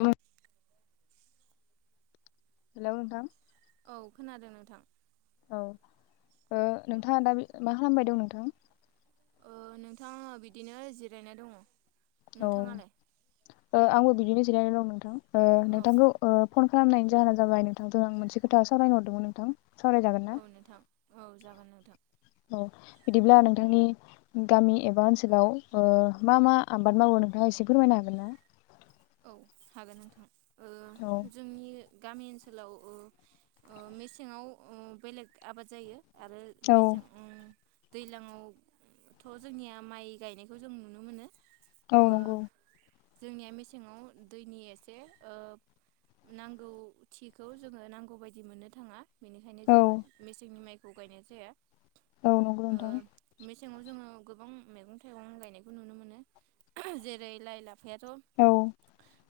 उम। हेल नोंथां। औ खोनादों नोंथां। औ ओ नोंथाङा दा मा खालामबाय दं नोंथां? ओ नोंथा‌ं आं बिदिनो जिरायना दङ'। औ नोंथाङालाय ओ आंबो बिदिनो जिरायना दं नोंथां। ओ औ नोंथांखौ ओ। फन खालामनायनि जाहोना जाबाय नोंथांजों आं मोनसे खोथा सावराय हरदोंमोन नोंथां। सावरायजागोन ना औ नोंथां औ जागोन नोंथां। औ बिदिब्ला नोंथांनि गामि एबा ओनसोलाव ओ मा मा आबाद मावो नोंथाङा एसे फोरमायनो हागोन ना? औ हागोन नोंथां। औ ओ जोंनि गामि ओनसोलाव ओ ओ मेसेङाव ओ बेलेग आबाद जायो। आरो औ मेसें ओं। दैज्लाङावथ' जोंनिया माइ गायनायखौ जों नुनो मोनो। औ ओ नंगौ। जोंनिया मेसें सिङाव दैनि एसे ओ नांगौथिखौ जोङो नांगौ बायदि मोननो थाङा। बेनिखायनो औ जोङो मेसेंनि माइ खौ गायनाय जाया। औ नंगौ नोंथां। सेङाव जोङो गोबां मैगं थाइगं गायनायखौ नुनो मोनो जेरै लाइ लाफ औ [unintelligible]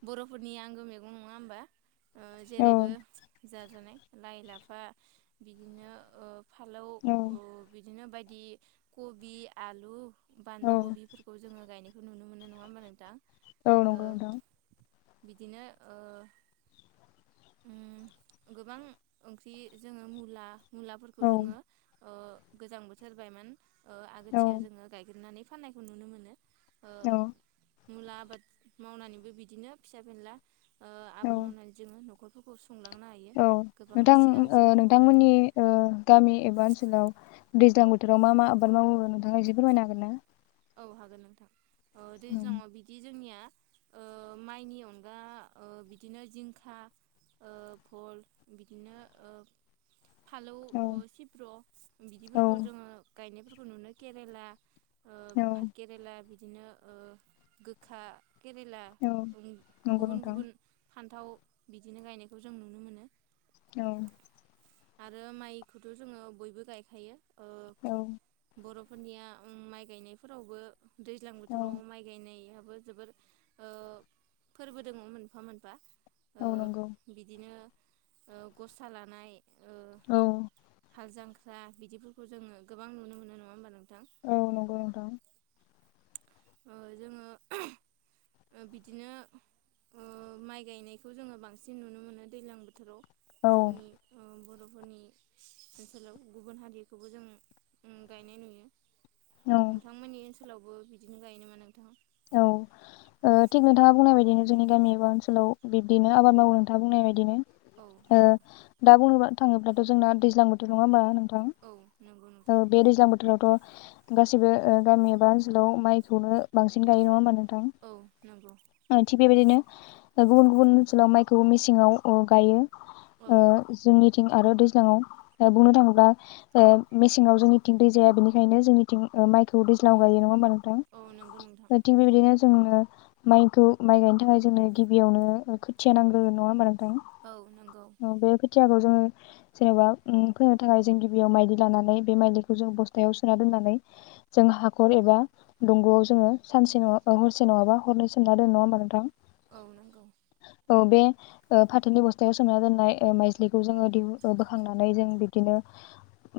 बर'फोरनि आंगो मैगं नङा होमबा? ओ औ जेरैबो जाजानाय लाइ लाफा बिदिनो ओ फालौ औ ओ बि बिदिनो बायदि कबि आलु औ बान्दा कबिफोरखौ जोङो गायनाय नुनो मोनो नङा होमबा नोंथां? औ ओ नंगौ नोंथां। बिदिनो ओ उम गोबां ओंख्रि जोङो मुला मुलाफोरखौ औ जोङो ओ गोजां बोथोर बायमान ओ औ आगोथिया जोङो गायग्रोनानै फाननायखौ नुनो मोनो। ओ औ मुला आबाद मावनानैबो बिदिनो फिसा फेनला ओ औ आबाद मावनानै जोङो [unintelligible] हायो औ गोबां नोथां सिगां ओ सिगां मावनानै नोंथांमोननि ओ गामि एबा ओनसोलाव दैज्लां बोथोराव मा मा आबाद मावयो? नोंथाङा एसे फोरमायनो हागोन ना? औ हागोन नोंथां। ओ दैज्लाङाव बिदि जोंनिया ओ माइनि अनगा ओ बिदिनो जिंखा ओ फल बिदिनो ओ फालौ औ ओ सिब्र' औ बिदिफोरखौ जोङो गायनायफोरखु नुनो केरेला औ फा केरेला बि दिनो ओ गोखा केरेला औ उं नंगौ गुबुन नोंथां गुबुन फान्थाव बिदिनो गायनायखौ जों नुनो मोनो। औ आरो माइखोथ' जोङो बयबो गायखायो ओ औ बर'फोरनिया उम माइ गायनायफोरावबो दैज्लां औ बोथोराव माइ गायनाय जोबोर ओ फोरबो दों मोनफा मोनफा। ओ औ नंगौ बिदिनो ओ ग'सा लानाय ओ औ हाल जांख्रा बिदिफोरखौ जोंयो गोबां नुनो मोनो नङा होमबा नोंथा? औ नंगौ नोंथां ओ जोङो बिदिनो ओ माइ गायनायखौ जोङो बांसिन नुनो मोनो दैलां बोथोराव। औ जोंनि ओ बर' फोनि ओनसोलाव गुबुन हारिखौबो जों गायनाय नुयो। औ नोंथांमोननि सोलावबो बि दिनो गायो नामा नोंथां औ ओ थिग नोंथाङा बुंनाय बायदिनो जोंनि गामि एबा ओनसोलाव बिब्दिनो आबाद मावो नोंथाङा बुंनाय बायदिनो औ ओ नंगौ दा बुंयोबा थाङोब्लाथ' जोंना दैज्लां बोथोर नङा होनबा? नोंथ ओं औ नंगौ नोंथां औ बे दैज्लां बोथोरावथ' गासिबो गामि एबा ओनसोलाव माइखौनो बांसिन। बांसिन गायो नङा ओमबा नों औ नंगौ थां थिग बेबायदिनो दा गुबुन गुबुन ओनसोलाव माइखौ मिसिङाव उ गायो। औ उ जोंनि थिं आरो दैज्लाङाव ओ बुंनो थाङोब्ला ओ मेसेङाव जोंनिथिं दै जायाबो बेनिखायनो ओ माय [unintelligible] औ दैज्लाङाव गायो नङा ओमबा नोथां? औ नंगौ नोंथां [unintelligible] बिबादिनो जोंनो माइखौ माइ गायनो थाखाय जोंनो गिबियावनो खोथिया नांग्रोगोन नङा ओम्बा नोंथां? औ नंगौ थां बेखो खोथियाखौ जोङो जेनेबा फोननो थाखाय जों गिबियाव माइदि लानानै बे माइलिखौ जों बस्थायाव सोना दोननानै जों हाखर एबा दंग'आव जोङो सानसे न' हरसे नङाबा हरनै सोमना दोनो नङा होमबा नोंथां? औ नंगौ। औ बे ओ फाथोनि बस्थायाव सोमना दोननाय माइजलिखौ जोङो दिह बोखांनानै जों बिबदिनो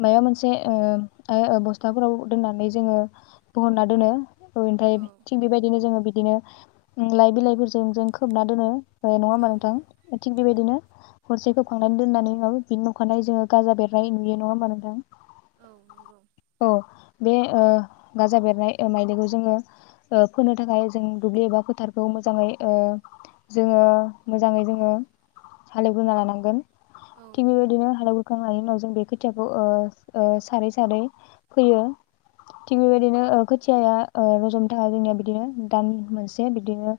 माबा मोनसे ओ बस्थाफोराव दोननानै जोङो बहनना दोनो ओमफ्राय औ थिग बेबायदिनो जोङो बि बिदिनो लाइ बिलाइफोरजों जों खोबना दोनो। नङा होमबा औ नोंथां थिग बेबायदिनो हरसे खोबखांनानै दोननानै बिनि नखानायै जोङो गाजा बेरनाय नुयो नङा होमबा नोंथां? औ नंगौ औ बे ओ गाजा बेरनाय ओ मायज्लिखौ जोङो ओ फोनो थाखाय जों दुब्लि एबा फोथारखौ मोजाङै ओ जोङो मोजाङै जोङो हालेवग्रोना लानांगोन। औ थिग नंगौ बेबायदिनो हालेवखांनायनि उनाव बे खोथ खोथियाखौ ओ ओ सारै सारै फोयो थिग बेबायदिनो ओ खोथिया ओ र'जनो थाखाया जोंनिया बिदिनो दान मोनसे बिदिनो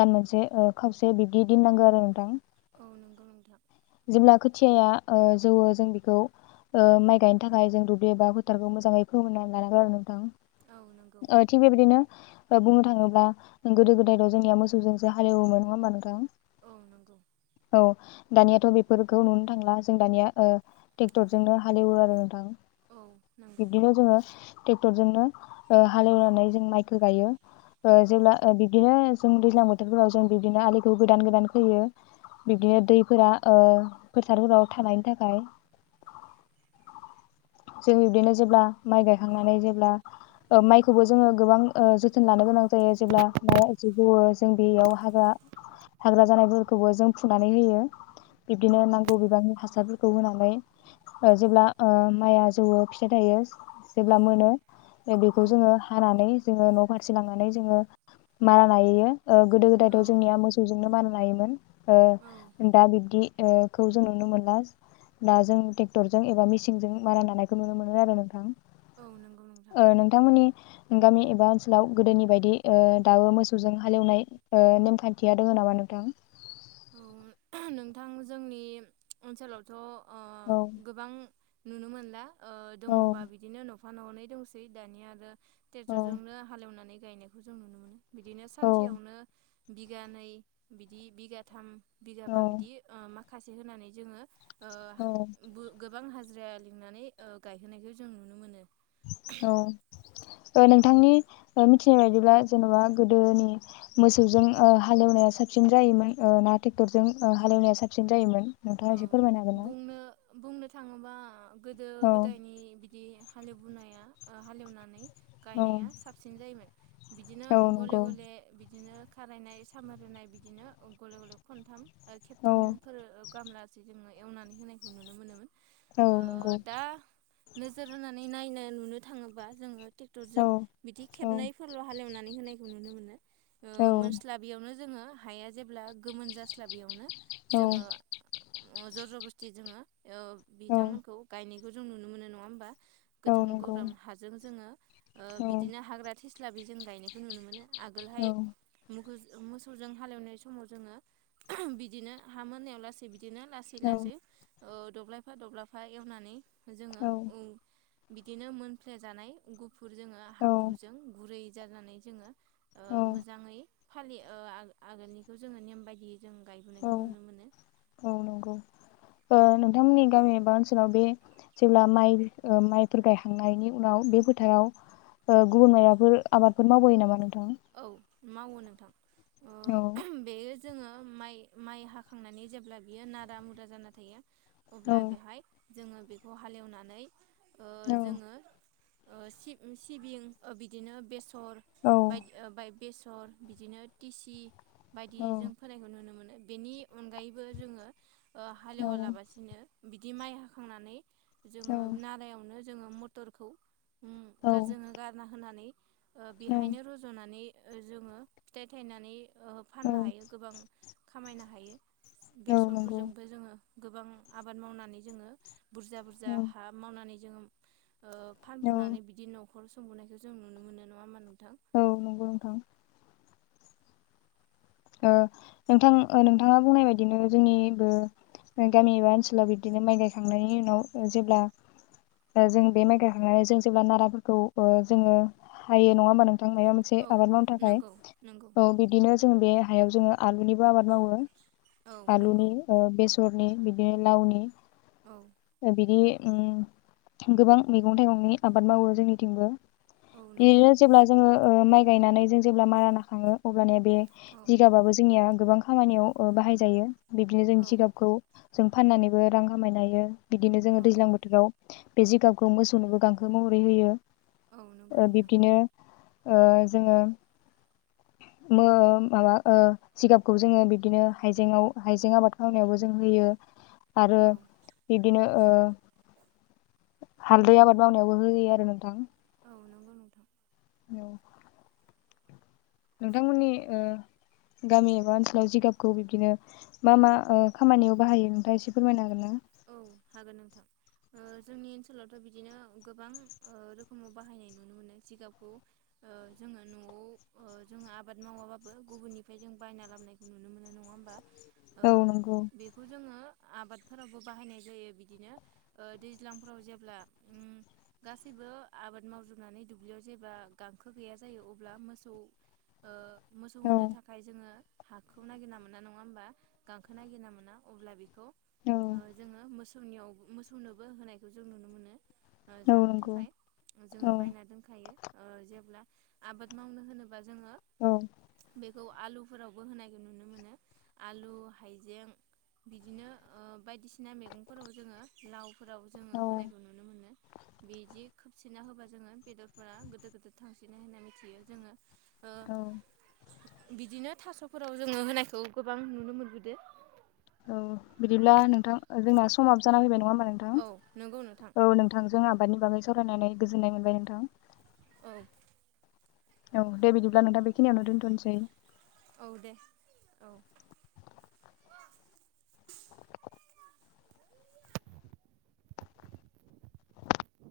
दान मोनसे खावसे ओ बिब्दि दिन नांगो आरो नोंथां। औ नंगौ नोंथां जेब्ला खोथियाया ओ जौवो जों बेखौ ओ माइ गायनो थाखाय जों दुब्लि एबा फोथारखौ मोजाङै फोमोननानै लानांगौ आरो नोंथां। औ नंगौ। ओ थिग बेबायदिनो बुंनो थाङोब्ला गोदो गोदायथ' जोंनिया मोसौजोंसो हालेवोमोन नङा ओमबा नोंथां? औ नंगौ औ दानियाथ' बि बेफोरखौ नुनो थांला जों दानिया ओ ट्रेक्टरजोंनो हालेवो आरो नोंथां। औ नंगौ बिबदिनो जोङो टेक टर जोंनो हालेवनानै जों माइखो गायो ओ औ जेब्ला ओ बिबदिनो जों दैज्लां बोथोरफोराव ओ जों बिबदिनो आलिखौ गोदान गोदान खोयो बिबदिनो उम दै फोरा ओ फोथार फोराव थानायनि थाखाय जों बिबदिनो जेब्ला माय गायखांनानै जेब्ला ओ माइ खोबो जोङो गोबां ओ जोथोन लानो गोनां जायो जेब्ला माया एसे जौवो जों बेयाव हाग्रा हाग्रा जानायफोरखौबो जों फुनानै होयो। औ बिब्दिनो नांगौ बिबांनि हासार खौ होनानै ओ जेब्ला ओ माइआ जौवो फिथाइ थायो औ जेब्ला मोनो औ बेखौ जोङो जोङो न' फारसे लांनानै जोङो मारा नायैयो। ओ गोदो गोदायथ' जोंनिया मोसौजोंनो मा नायोमोन औ ओ दा बिब्दि ओ खौ जों नुनो मोनला दा जों ट्रेक्टरजों एबा मेसिनजों मारा नानायखौ नुनो मोनो आरो नोंथां। औ नंगौ नोंथां ओ नोंथांमोननि गामि एबा ओनसोलाव गोदोनि बायदि ओ दाबो मोसौजों हालेवनाय ओ नेमखान्थिया दोङो नामा नोंथां? नोंथां जोंनि ओनसोलावथ' ओ औ गोबां नुनो मोनला ओ औ दङबा बिदिनो न'खर [unintelligible] ननै दंसै दानिया औ ट्रेक्टरजोंनो हालेवनानै गायनायखौ जों नुनो मोनो। बिदिनो औ सानसेयावनो बिगानै बिदि बिगा थाम औ बिगाबा बिदि ओ मा खासे होनानै जोङो औ जिरा लिंनानै ओ गायहोनायखौ जों नुनो मोनो। औ नोंथांनि मिथिनाय बायदिब्ला जेन'बा गोदोनि मोसौजों ओ हालेवनाया साबसिन जायोमोन ओ ना ट्रेक्टरजों ओ हालेवनाया साबसिन जायोमोन? औ नोंथाङा एसे फोरमायनो हागोन ना? बुंनो बुंनो थाङोबा गोदो औ गोदायनि बिदि हालेवबोनाया हालेवनानै औ गायनाया साबसिन जायोमोन बिदिनो औ गले नंगौ गले बिदिनो खारायनाय सामारनाय बिदिनो गले गले खनथाम औ खेबथामफोर [unintelligible] एवनानै होनायखौ नुनो मोनोमोन औ ओ नंगौ दा नोजोर होनानै नायनो नुनो थाङोबा जोङो ट्रेक्टर औ जों बिदि औ खेबनैफोरल' हालेवनानै होनायखौ नुनो मोनो ओ औ मोनस्लाबियावनो जोङो हाया जेब्ला गोमोन जास्ला बेयावनो औ जोङो जरज बस्थि जोङो औ बिथांमोनखौ गायनो बे जों नुनो मोन नङा होनोमबा। औ गोथां नंगौ गोब्राम हाजों जोङो। औ बिदिनो हाग्रा। थेस्ला बे जों गायनायखौ नुनो मोनो। आगोलहाय औ मुग मोसौजों हालेवनाय समाव जोङो बिदिनो हा मोनायावलासै बिदिनो लासै औ लासै औ दब्लायफा दब्लाायफा एवनानै जोङो ओ बिदिनो मोनफ्लेेजानाय गु जोङो औ हाब्रुजों गुरै जानानै जोङो। औ मोजाङै फालियो आगोलनिखौ जोङो नेयम बायदियै जों औ गायबोनायखौ नुनो मोनो। औ नंगौ नोंथांमोननि गामि एबा ओनसोलाव बे जेब्ला माइ माइफोर गायखांनायनि उनाव बे फोथाराव गुबुन माइबाफोर आबादफोर मावबोयो नामा नों औ। मावो नोंथां। औ। ओ बेयो जोङो माइ माइ हाखांनानै जेब्ला बियो नारा मुरा जाना थायो। अब्ला बेहाय जोङो बेखौ हालेवनानै। ओ जोङो सिबिं बिदिनो बेसर औ। [unintelligible] बेसर बिदिनो टिसि बायदि जों फोनायखौ नुनो मोनो बेनि अनगायैबो जोंङो हालेवालाबासिनो बिदि माइ हाखांनानै जोंङो नालायावनो जोंङो मटरखौ जोंङो गारना होनानै बेहायनो जोंङो फिथाइ थायनानै फाननो हायो गोबां खामायनो हायो नंगौ, बेसरफोरजोंबो जोंङो गोबां आबाद मावनानै जोंङो बुरजा बुरजा हा मावनानै ओम ओ फानबुनानै बिदि न' नखौ सबोननायखौ जों नुनो मोनो नोंथां औ नंगौ नोंथां नोंथां नोंथाङा बुंनाय बायदिनो जोंनिबो गामि एबा ओनसोलाव बिदिनो माइ गायखांनायनि उनाव जेब्ला जों बे माइ गायखांनानै जों जेब्ला नाराफोरखौ जोङो हायो नङा होमबा नों थांनाया मोनसे औ आबाद मावनो थाखाय नंगौ नंगौ औ बिदिनो जों बे हायाव जोंङो आलुनिबो आबाद मावो औ नंगौ आलुनि ओ बेसर बिदिनो लावनि औ बिदि गोबां मैगं थाइगंनि आबाद मावो जोंनिथिंबो औ नंगौ बिदिनो जेब्ला जोंङो माइ गायनानै जों जेब्ला मारा होखाङो बे औ जिगाबाबो जोंनिया गोबां खामानियाव बाहायजायो बिदिनो जों औ जिगाबखौ जों फाननानैबो रां खामायनो हायो बिदिनो जोंङो औ दैज्लां बोथोराव बे जिगाबखौ मोसौनोबो गांसो महरै होयो औ नंगौ ओ नोंथां बिदिनो जोङो माबा जिगाबखौ जोङो बिदिनो हाइजेंआव हाइजें आबाद खालामनायावबो जों होयो आरो औ बिदिनो ओ [inaudible] हालदै आबाद मावनायावबो होयो आरो नोंथां औ नंगौ नोंथां औ नोंथांमोननि ओ गामि एबा ओनसोलाव जिगाबखौ बिब्दिनो मा मा ओ खामानियाव बाहायो नोंथाङा एसे फोरमायनो हागोन ना औ हागोन नोंथां ओ जोंनि ओनसोलावथ' बिदिनो गोबां रोखोमाव बाहायनाय नुनो मोनो जिगाबखौ जोङो न'आव जोङो आबाद मावाबाबो गुबुननिफ्राय जों बायना लाबोननायखौ नुनो मोनो नङा होमबा ओ औ नंगौ बेखौ जोङो आबादफोराव बो बाहायनाय जायो बिदिनो दैज्लांफोराव जेब्ला उम गासैबो आबाद मावजोबनानै दुब्लियाव जेब्ला गांखो गैया जायो अब्ला मोसौ ओ मोसौ औ होनो थाखाय जोङो हाखौ नागिरना मोना नङा होमबा गांखो नागिरना मोना अब्ला बिखौ औ जोङो मोस सौनियाव मोसौनोबो होनायखौ जों नुनो मोनो ओ औ जानो नंगौ थाखाय जोङो औ बायना दोनखायो ओ जेब्ला आबाद मावनो होनोबा जोङो औ बेखौ आलुफोरावबो होनायखौ नुनो मोनो आलु हायजें बिदिनो ओ बायदिसिना मैगंफोराव जोङो लाव फोराव जोङो औ होनायखौ नुनो मोनो बिदि खोबसिनना होबा जोङो बेदरफोरा गोदोद गोदोद थांसिनो होनना मिथियो जोङो ओ औ बिदिनो थास'फोराव जोङो होनायखौ गोबां नुनो मोनबोदो औ बिदिब्ला नोंथां जोंना समाबो जाना फैबाय नङा बा नोंथां औ नंगौ नोंथां औ नोंथां जों आबादनि बागै सावरायनानै गोजोननाय मोनबाय नोंथां औ औ दे बिदिब्ला नोंथां बेखिनियावनो दोनथ'नोसै औ दे औ